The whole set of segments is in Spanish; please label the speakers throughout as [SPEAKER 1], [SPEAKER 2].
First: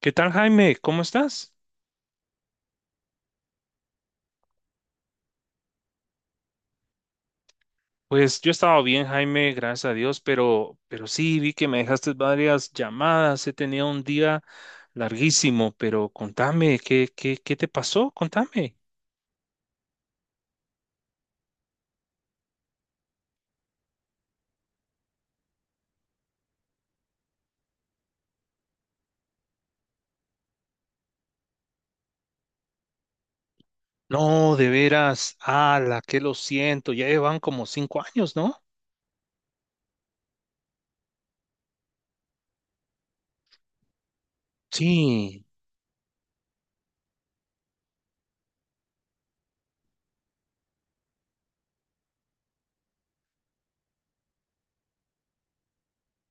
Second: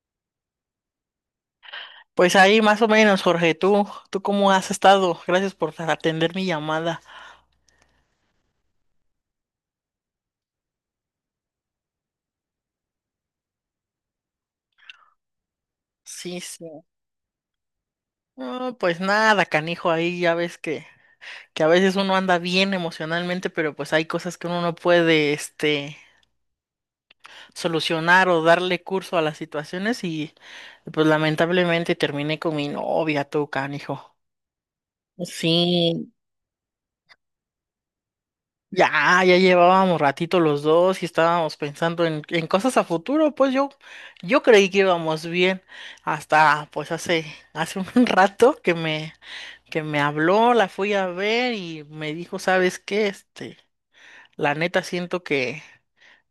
[SPEAKER 1] ¿Qué tal, Jaime? ¿Cómo estás?
[SPEAKER 2] Pues ahí más o menos, Jorge, ¿tú cómo has estado? Gracias por atender mi llamada.
[SPEAKER 1] Pues yo estaba bien, Jaime, gracias a Dios, pero sí vi que me dejaste varias llamadas. He tenido un día larguísimo, pero
[SPEAKER 2] Sí,
[SPEAKER 1] contame,
[SPEAKER 2] sí.
[SPEAKER 1] ¿qué te pasó?
[SPEAKER 2] No,
[SPEAKER 1] Contame.
[SPEAKER 2] pues nada, canijo, ahí ya ves que a veces uno anda bien emocionalmente, pero pues hay cosas que uno no puede, solucionar o darle curso a las situaciones y pues lamentablemente terminé con mi novia, tú, canijo.
[SPEAKER 1] No, de veras, ala,
[SPEAKER 2] Sí,
[SPEAKER 1] que lo siento, ya llevan como 5 años, ¿no?
[SPEAKER 2] Ya llevábamos ratito los dos y estábamos pensando en cosas a futuro, pues yo creí que íbamos
[SPEAKER 1] Sí,
[SPEAKER 2] bien hasta hace un rato que me habló, la fui a ver y me dijo, ¿sabes qué? La neta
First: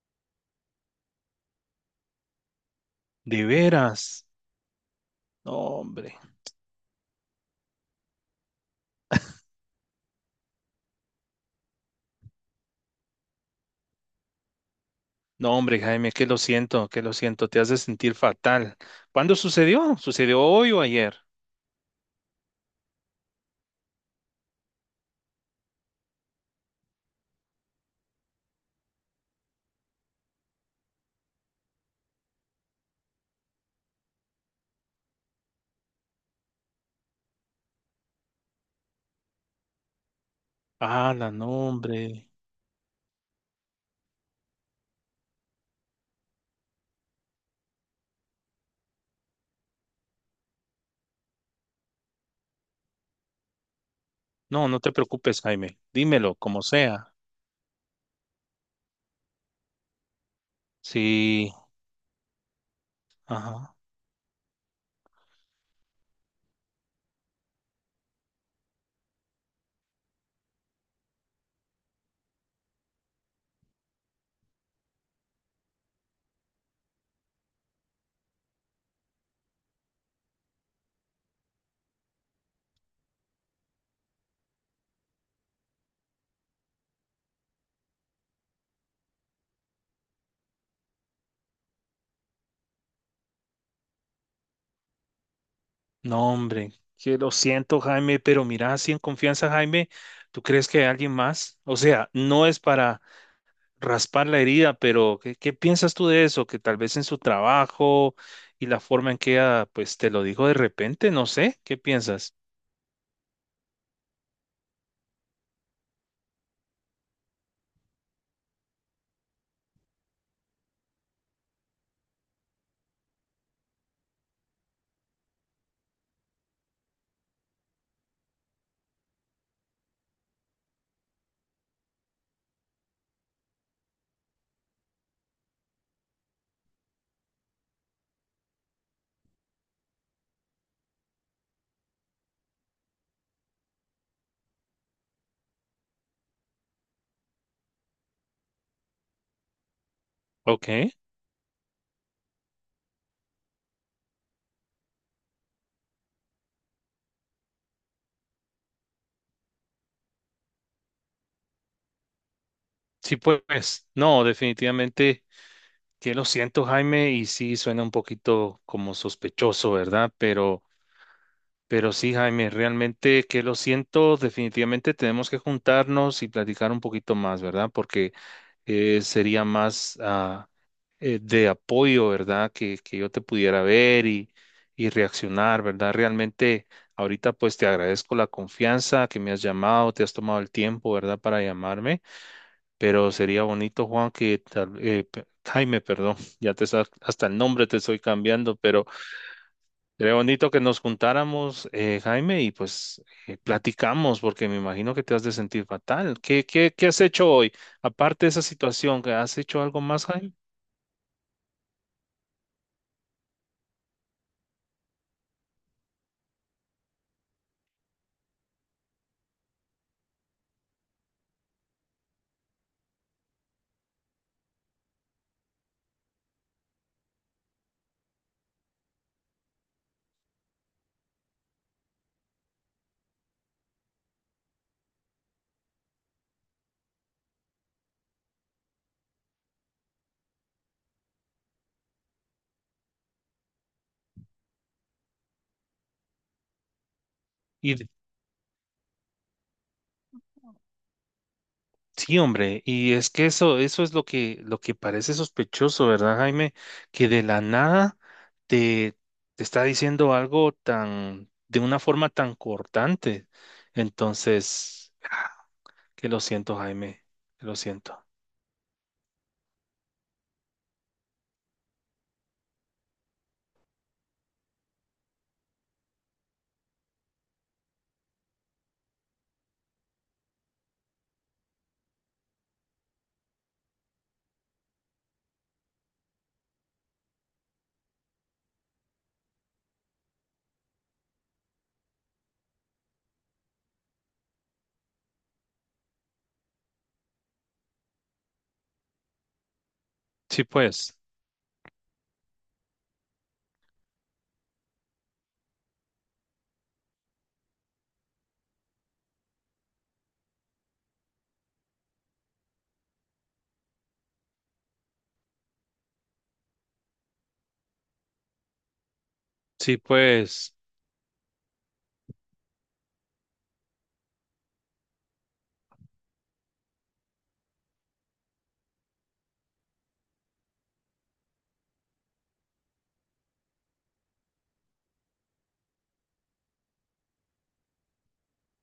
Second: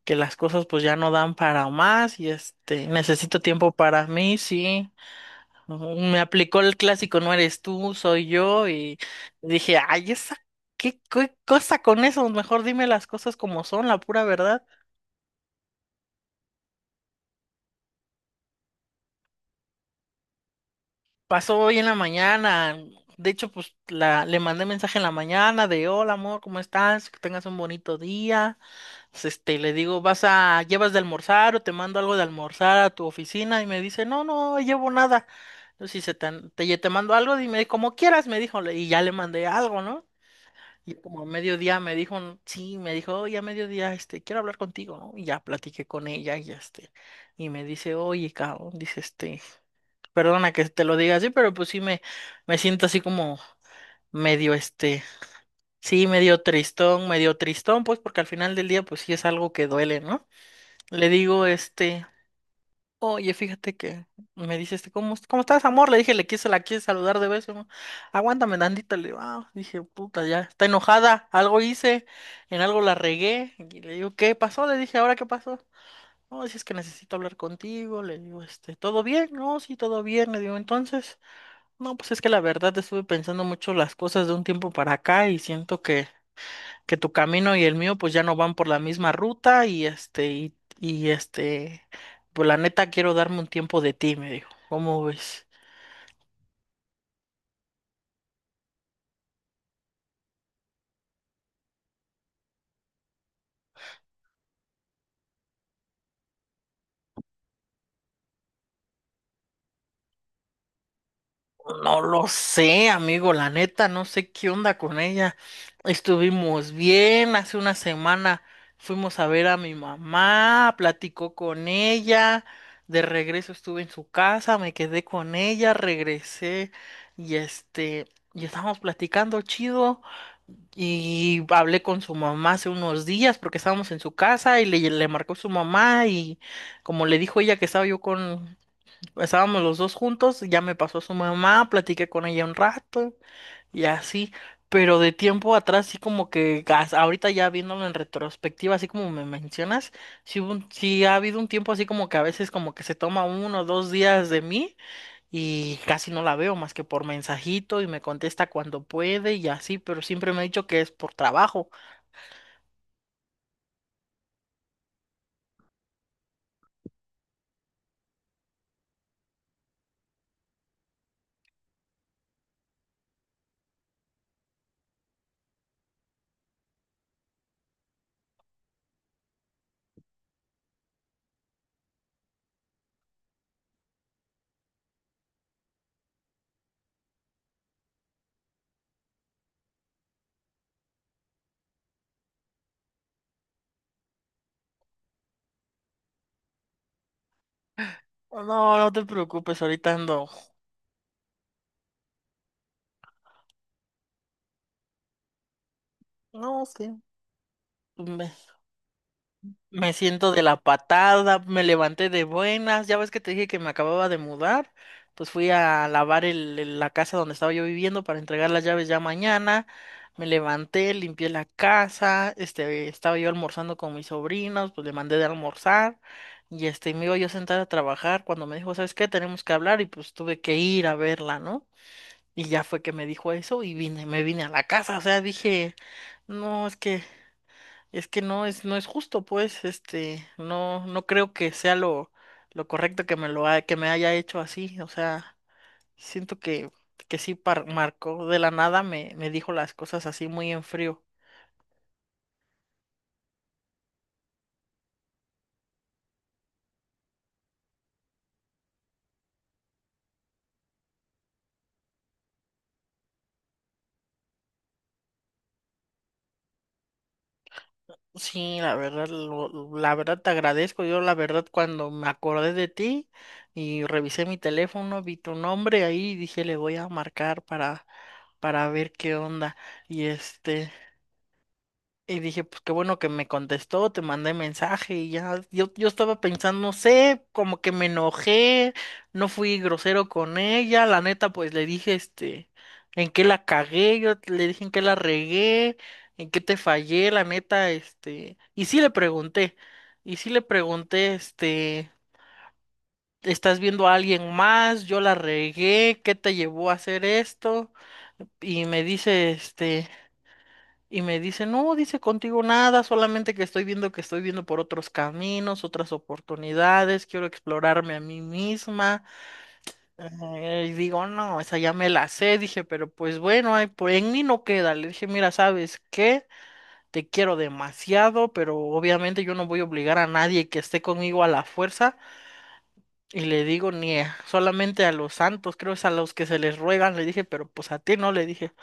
[SPEAKER 2] que las cosas pues ya no dan para más y necesito
[SPEAKER 1] de
[SPEAKER 2] tiempo para
[SPEAKER 1] veras.
[SPEAKER 2] mí, sí.
[SPEAKER 1] No,
[SPEAKER 2] Ujú.
[SPEAKER 1] hombre.
[SPEAKER 2] Me aplicó el clásico, no eres tú, soy yo, y dije, ay, esa, ¿qué cosa con eso? Mejor dime las cosas como son, la pura verdad.
[SPEAKER 1] No, hombre, Jaime, que lo siento, te hace sentir fatal. ¿Cuándo sucedió? ¿Sucedió hoy o ayer?
[SPEAKER 2] Pasó hoy en la mañana, de hecho, pues le mandé mensaje en la mañana de, hola amor, ¿cómo estás? Que tengas un bonito día. Pues, le digo, llevas de almorzar o te mando algo de almorzar a tu oficina? Y me dice, no, no, llevo nada. Entonces, si se te, te, te mando algo, dime como quieras, me dijo, y ya le mandé algo, ¿no? Y como a
[SPEAKER 1] Ala, no,
[SPEAKER 2] mediodía me
[SPEAKER 1] hombre.
[SPEAKER 2] dijo, sí, me dijo, oye, a mediodía, quiero hablar contigo, ¿no? Y ya platiqué con ella y y me dice, oye, cabrón, dice, perdona que te lo diga así, pero pues sí me siento así como medio,
[SPEAKER 1] No, no te preocupes, Jaime.
[SPEAKER 2] sí,
[SPEAKER 1] Dímelo, como sea.
[SPEAKER 2] medio tristón, pues porque al final del día, pues sí es algo que duele, ¿no? Le digo,
[SPEAKER 1] Sí,
[SPEAKER 2] oye, fíjate
[SPEAKER 1] ajá.
[SPEAKER 2] que me dice ¿cómo estás, amor? Le dije, la quise saludar de beso, ¿no? Aguántame tantito. Le digo, ah, dije, puta, ya está enojada, algo hice, en algo la regué. Y le digo, ¿qué pasó? Le dije, ¿ahora qué pasó? No, si es que necesito hablar contigo. Le digo, ¿todo bien? No, sí, todo bien. Le digo, entonces, no, pues es que la verdad estuve pensando mucho las cosas de un tiempo para acá y siento que tu camino y el mío pues ya no van por la misma ruta y pues la neta quiero darme un tiempo de ti, me dijo. ¿Cómo ves?
[SPEAKER 1] No, hombre, que lo siento, Jaime, pero mira, así en confianza, Jaime, ¿tú crees que hay alguien más? O sea, no es para raspar la herida, pero ¿qué, qué piensas tú de eso? Que tal vez en su trabajo y la forma en que ella, pues, te lo dijo de repente, no sé, ¿qué
[SPEAKER 2] No lo
[SPEAKER 1] piensas?
[SPEAKER 2] sé, amigo, la neta, no sé qué onda con ella. Estuvimos bien, hace una semana fuimos a ver a mi mamá, platicó con ella, de regreso estuve en su casa, me quedé con ella, regresé y y estábamos platicando chido. Y hablé con su mamá hace unos días porque estábamos en su casa y le marcó su mamá y como le dijo ella que estábamos los dos juntos, ya me pasó su mamá, platiqué con ella un rato y así, pero de tiempo atrás sí como que ahorita ya viéndolo en retrospectiva, así como me mencionas, sí,
[SPEAKER 1] Ok,
[SPEAKER 2] sí ha habido un tiempo así como que a veces como que se toma uno o dos días de mí y casi no la veo más que por mensajito y me contesta cuando puede y así, pero siempre me ha dicho que es por trabajo.
[SPEAKER 1] sí, pues, no, definitivamente que lo siento, Jaime, y sí suena un poquito como sospechoso, ¿verdad? Pero sí, Jaime, realmente que lo siento, definitivamente tenemos que juntarnos y platicar un poquito más, ¿verdad? Porque sería más de apoyo, ¿verdad? Que yo te pudiera ver y reaccionar, ¿verdad? Realmente ahorita pues te agradezco la confianza que me has llamado, te has tomado el tiempo, ¿verdad? Para llamarme, pero sería bonito, Juan, que tal- pe- Jaime, perdón, ya te sa- hasta el nombre te estoy cambiando,
[SPEAKER 2] No,
[SPEAKER 1] pero
[SPEAKER 2] no te preocupes, ahorita
[SPEAKER 1] sería
[SPEAKER 2] ando.
[SPEAKER 1] bonito que nos juntáramos, Jaime, y pues platicamos, porque me imagino que te has de sentir fatal. ¿Qué,
[SPEAKER 2] No,
[SPEAKER 1] qué, qué has
[SPEAKER 2] sí.
[SPEAKER 1] hecho hoy? Aparte de esa situación, ¿que ¿has hecho algo
[SPEAKER 2] Me
[SPEAKER 1] más,
[SPEAKER 2] siento
[SPEAKER 1] Jaime?
[SPEAKER 2] de la patada, me levanté de buenas, ya ves que te dije que me acababa de mudar, pues fui a lavar la casa donde estaba yo viviendo para entregar las llaves ya mañana, me levanté, limpié la casa, estaba yo almorzando con mis sobrinos, pues le mandé de almorzar y me iba yo a sentar a trabajar cuando me dijo, ¿sabes qué? Tenemos que hablar y pues tuve que ir a verla, ¿no? Y ya fue que me dijo eso y vine, me vine a la casa, o sea, dije, no, es que... Es que no es justo, pues, no, no creo que sea lo correcto que me que me haya hecho así. O sea, siento que, que sí
[SPEAKER 1] Y de-
[SPEAKER 2] marcó de la nada, me dijo las cosas así muy en frío.
[SPEAKER 1] sí, hombre, y es que eso es lo que parece sospechoso, ¿verdad, Jaime? Que de la nada te, te está diciendo algo tan, de una forma tan cortante. Entonces, que lo siento, Jaime, que lo siento.
[SPEAKER 2] Sí, la verdad, la verdad te agradezco. Yo la verdad cuando me acordé de ti y revisé mi teléfono, vi tu nombre ahí y dije le voy a marcar para ver qué onda. Y este y dije, pues qué bueno que me contestó, te mandé mensaje y ya, yo estaba pensando, no sé, como que me enojé, no fui grosero con ella, la neta, pues le dije, en qué la cagué, yo le dije en qué la regué, en qué te fallé, la neta, y sí le
[SPEAKER 1] Sí, pues,
[SPEAKER 2] pregunté, ¿estás viendo a alguien más? Yo la regué, ¿qué te llevó a hacer esto? Y me dice, este... Y me dice, no, dice contigo nada, solamente que estoy viendo por otros caminos, otras oportunidades, quiero explorarme a mí misma.
[SPEAKER 1] sí, pues.
[SPEAKER 2] Y digo, no, esa ya me la sé, dije, pero pues bueno, ay, pues en mí no queda. Le dije, mira, ¿sabes qué? Te quiero demasiado, pero obviamente yo no voy a obligar a nadie que esté conmigo a la fuerza. Y le digo, ni solamente a los santos, creo es a los que se les ruegan, le dije, pero pues a ti no, le dije.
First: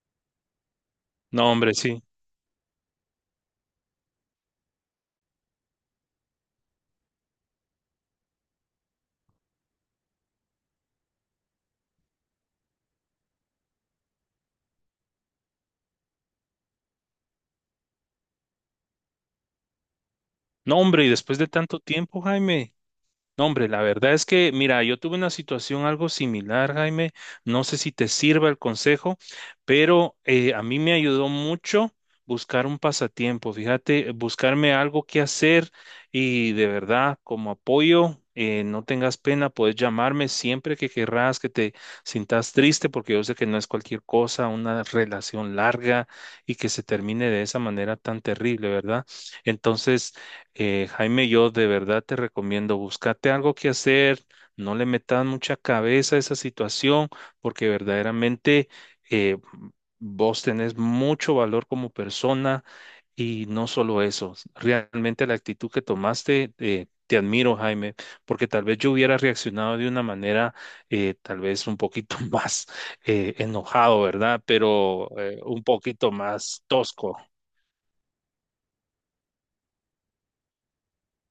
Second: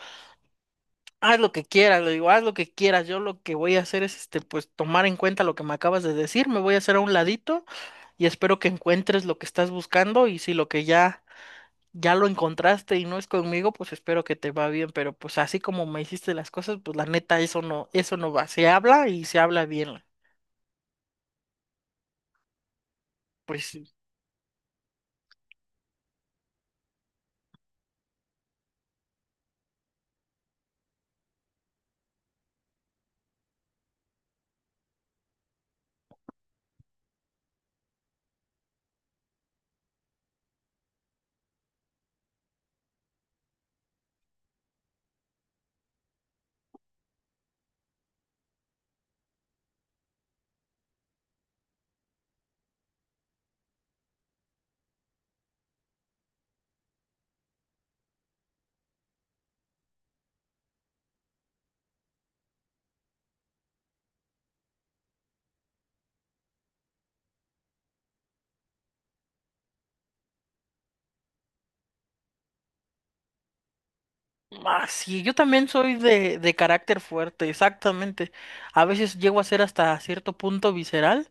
[SPEAKER 2] Haz lo
[SPEAKER 1] No,
[SPEAKER 2] que
[SPEAKER 1] hombre,
[SPEAKER 2] quieras,
[SPEAKER 1] sí.
[SPEAKER 2] le digo, haz lo que quieras. Yo lo que voy a hacer es, pues, tomar en cuenta lo que me acabas de decir. Me voy a hacer a un ladito y espero que encuentres lo que estás buscando. Y si lo ya lo encontraste y no es conmigo, pues espero que te va bien. Pero pues así como me hiciste las cosas, pues la neta, eso no va. Se habla y se habla bien.
[SPEAKER 1] No, hombre, y después de tanto tiempo, Jaime. No,
[SPEAKER 2] Pues
[SPEAKER 1] hombre, la
[SPEAKER 2] sí.
[SPEAKER 1] verdad es que, mira, yo tuve una situación algo similar, Jaime. No sé si te sirva el consejo, pero a mí me ayudó mucho buscar un pasatiempo. Fíjate, buscarme algo que hacer y de verdad, como apoyo, no tengas pena, puedes llamarme siempre que querrás, que te sintas triste, porque yo sé que no es cualquier cosa, una relación larga y que se termine de esa manera tan terrible, ¿verdad? Entonces, Jaime, yo de verdad te recomiendo, búscate algo que hacer, no le metas mucha cabeza a esa situación, porque verdaderamente eh, vos tenés mucho valor como persona y no solo eso, realmente la actitud que tomaste, te admiro, Jaime, porque tal vez yo hubiera reaccionado de una manera tal vez un poquito más enojado, ¿verdad?
[SPEAKER 2] Ah,
[SPEAKER 1] Pero
[SPEAKER 2] sí, yo
[SPEAKER 1] un
[SPEAKER 2] también soy
[SPEAKER 1] poquito
[SPEAKER 2] de
[SPEAKER 1] más
[SPEAKER 2] carácter
[SPEAKER 1] tosco.
[SPEAKER 2] fuerte, exactamente. A veces llego a ser hasta cierto punto visceral.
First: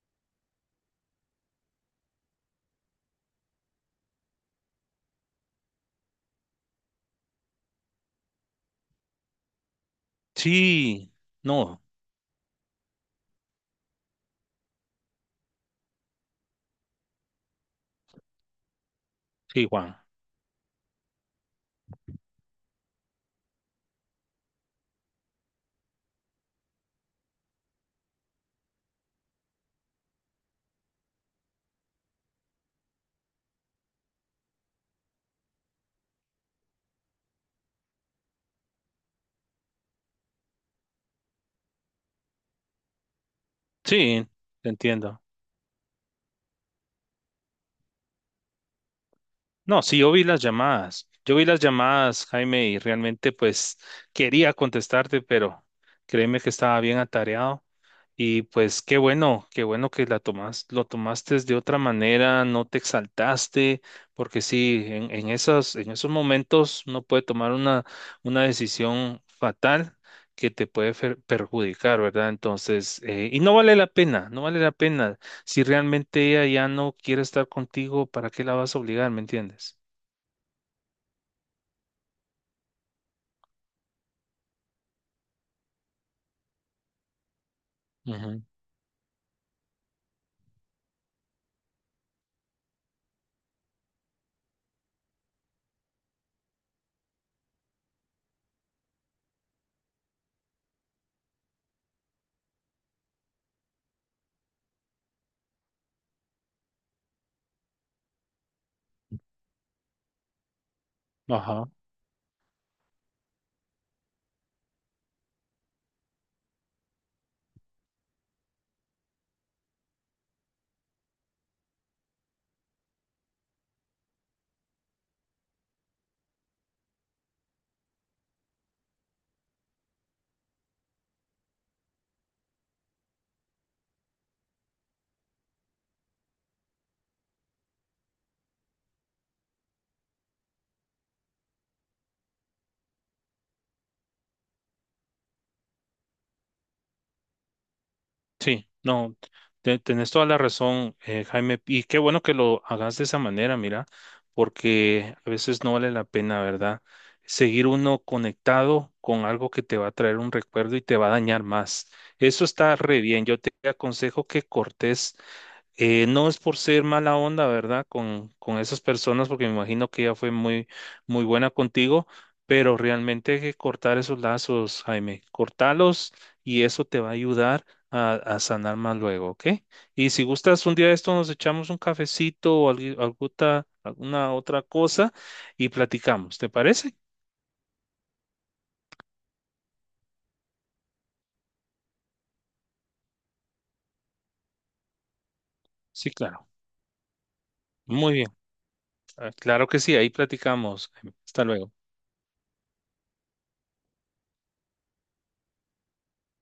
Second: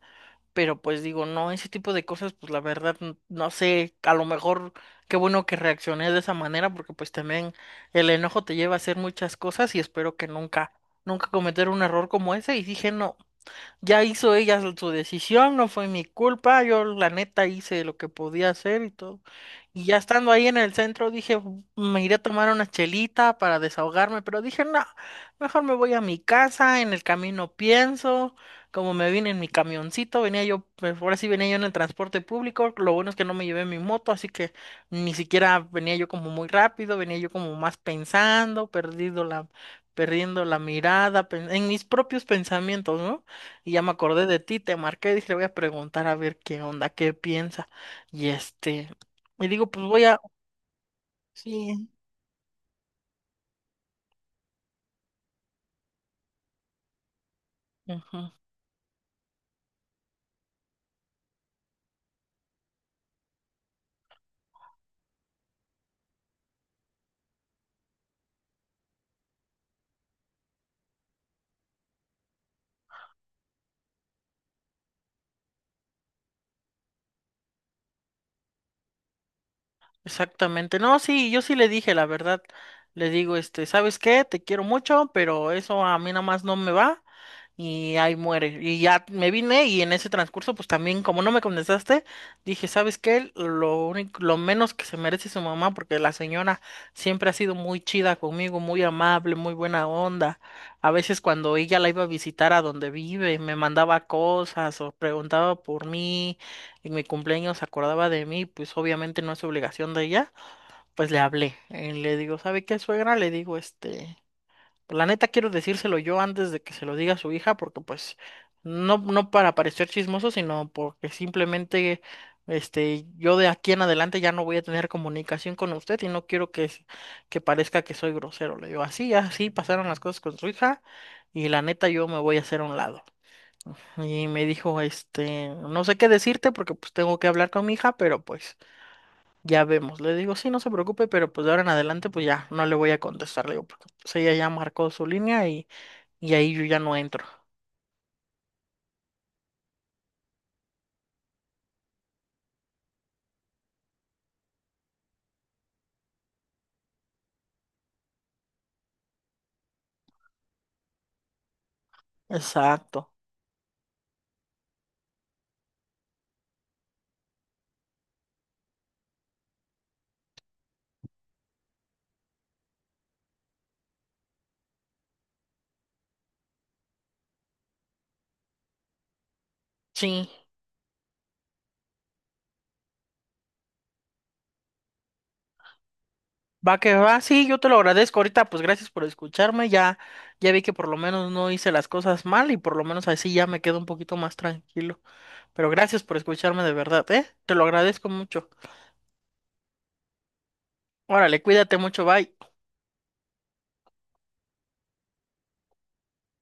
[SPEAKER 2] Pero pues digo, no, ese tipo de cosas, pues la verdad, no sé, a lo mejor qué bueno que reaccioné de esa manera, porque pues también el enojo te lleva a hacer muchas cosas y espero que nunca,
[SPEAKER 1] Sí,
[SPEAKER 2] nunca cometer un
[SPEAKER 1] no,
[SPEAKER 2] error como ese. Y dije, no, ya hizo ella su decisión, no fue mi culpa, yo la neta hice lo que podía hacer y todo.
[SPEAKER 1] sí,
[SPEAKER 2] Y
[SPEAKER 1] Juan.
[SPEAKER 2] ya estando ahí en el centro dije, me iré a tomar una chelita para desahogarme, pero dije, no, mejor me voy a mi casa, en el camino pienso, como me vine en mi camioncito, venía yo, pues, ahora sí venía yo en el transporte público, lo bueno es que no me llevé mi moto, así que ni siquiera venía yo como muy rápido, venía yo como más pensando, perdiendo la mirada, en mis propios pensamientos, no. Y ya me acordé
[SPEAKER 1] Sí,
[SPEAKER 2] de ti,
[SPEAKER 1] te
[SPEAKER 2] te marqué,
[SPEAKER 1] entiendo.
[SPEAKER 2] dije, le voy a preguntar a ver qué onda, qué piensa. Y y digo,
[SPEAKER 1] No, sí, yo vi las llamadas. Yo vi las
[SPEAKER 2] sí,
[SPEAKER 1] llamadas, Jaime, y realmente pues quería contestarte, pero créeme que estaba bien atareado.
[SPEAKER 2] ujú,
[SPEAKER 1] Y pues qué bueno que la tomas, lo tomaste de otra manera, no te exaltaste, porque sí, en esas, en esos momentos uno puede tomar una decisión fatal que te puede fer- perjudicar, ¿verdad? Entonces, y no vale la pena, no vale la pena. Si realmente ella ya no quiere estar contigo, ¿para qué la vas a obligar? ¿Me entiendes?
[SPEAKER 2] exactamente. No, sí, yo sí le dije, la verdad, le digo, ¿sabes qué? Te quiero mucho, pero eso a mí nada más no me va. Y ahí
[SPEAKER 1] Ujú.
[SPEAKER 2] muere. Y ya me vine y en ese transcurso, pues también, como no me contestaste, dije, ¿sabes qué? Lo menos que se merece su mamá, porque la señora siempre ha sido muy chida conmigo, muy amable, muy buena onda. A veces cuando ella la iba a visitar a donde vive, me mandaba cosas o preguntaba por mí, en mi cumpleaños se acordaba de mí, pues obviamente no es obligación de ella, pues le hablé.
[SPEAKER 1] Ajá.
[SPEAKER 2] Y le digo, ¿sabe qué, suegra? Le digo, este pues, la neta quiero decírselo yo antes de que se lo diga a su hija, porque pues no, no para parecer chismoso, sino porque simplemente yo de aquí en adelante ya no voy a tener comunicación con usted y no quiero que parezca que soy grosero. Le digo, así, así pasaron las cosas con su hija y la neta yo me voy a hacer a un lado. Y me dijo, no sé qué decirte porque pues tengo que hablar con mi hija, pero pues ya vemos. Le digo, sí, no se preocupe, pero pues de ahora en adelante pues ya no le voy a contestar. Le digo, porque pues ella ya marcó su línea y... y ahí yo ya no entro.
[SPEAKER 1] Sí, no, te- tenés toda la razón, Jaime, y qué bueno que lo hagas de esa manera, mira, porque a veces no vale la pena, ¿verdad? Seguir uno conectado con algo que te va a traer un recuerdo y te va a dañar más. Eso está re
[SPEAKER 2] Exacto.
[SPEAKER 1] bien. Yo te aconsejo que cortes no es por ser mala onda, ¿verdad? Con esas personas, porque me imagino que ella fue muy, muy buena contigo, pero realmente hay que cortar esos lazos, Jaime. Cortalos y eso te va a ayudar a sanar más luego, ¿ok? Y si
[SPEAKER 2] Sí.
[SPEAKER 1] gustas, un día de esto nos echamos un cafecito o algu- alguta- alguna otra cosa y platicamos, ¿te
[SPEAKER 2] Va que
[SPEAKER 1] parece?
[SPEAKER 2] va, sí, yo te lo agradezco ahorita, pues gracias por escucharme, ya, ya vi que por lo menos no hice las cosas mal y por lo menos así ya me quedo un poquito más tranquilo. Pero gracias
[SPEAKER 1] Sí,
[SPEAKER 2] por
[SPEAKER 1] claro.
[SPEAKER 2] escucharme de verdad, ¿eh? Te lo agradezco
[SPEAKER 1] Muy bien.
[SPEAKER 2] mucho.
[SPEAKER 1] Ah, claro que sí, ahí platicamos. Jaime.
[SPEAKER 2] Órale,
[SPEAKER 1] Hasta luego.
[SPEAKER 2] cuídate mucho, bye.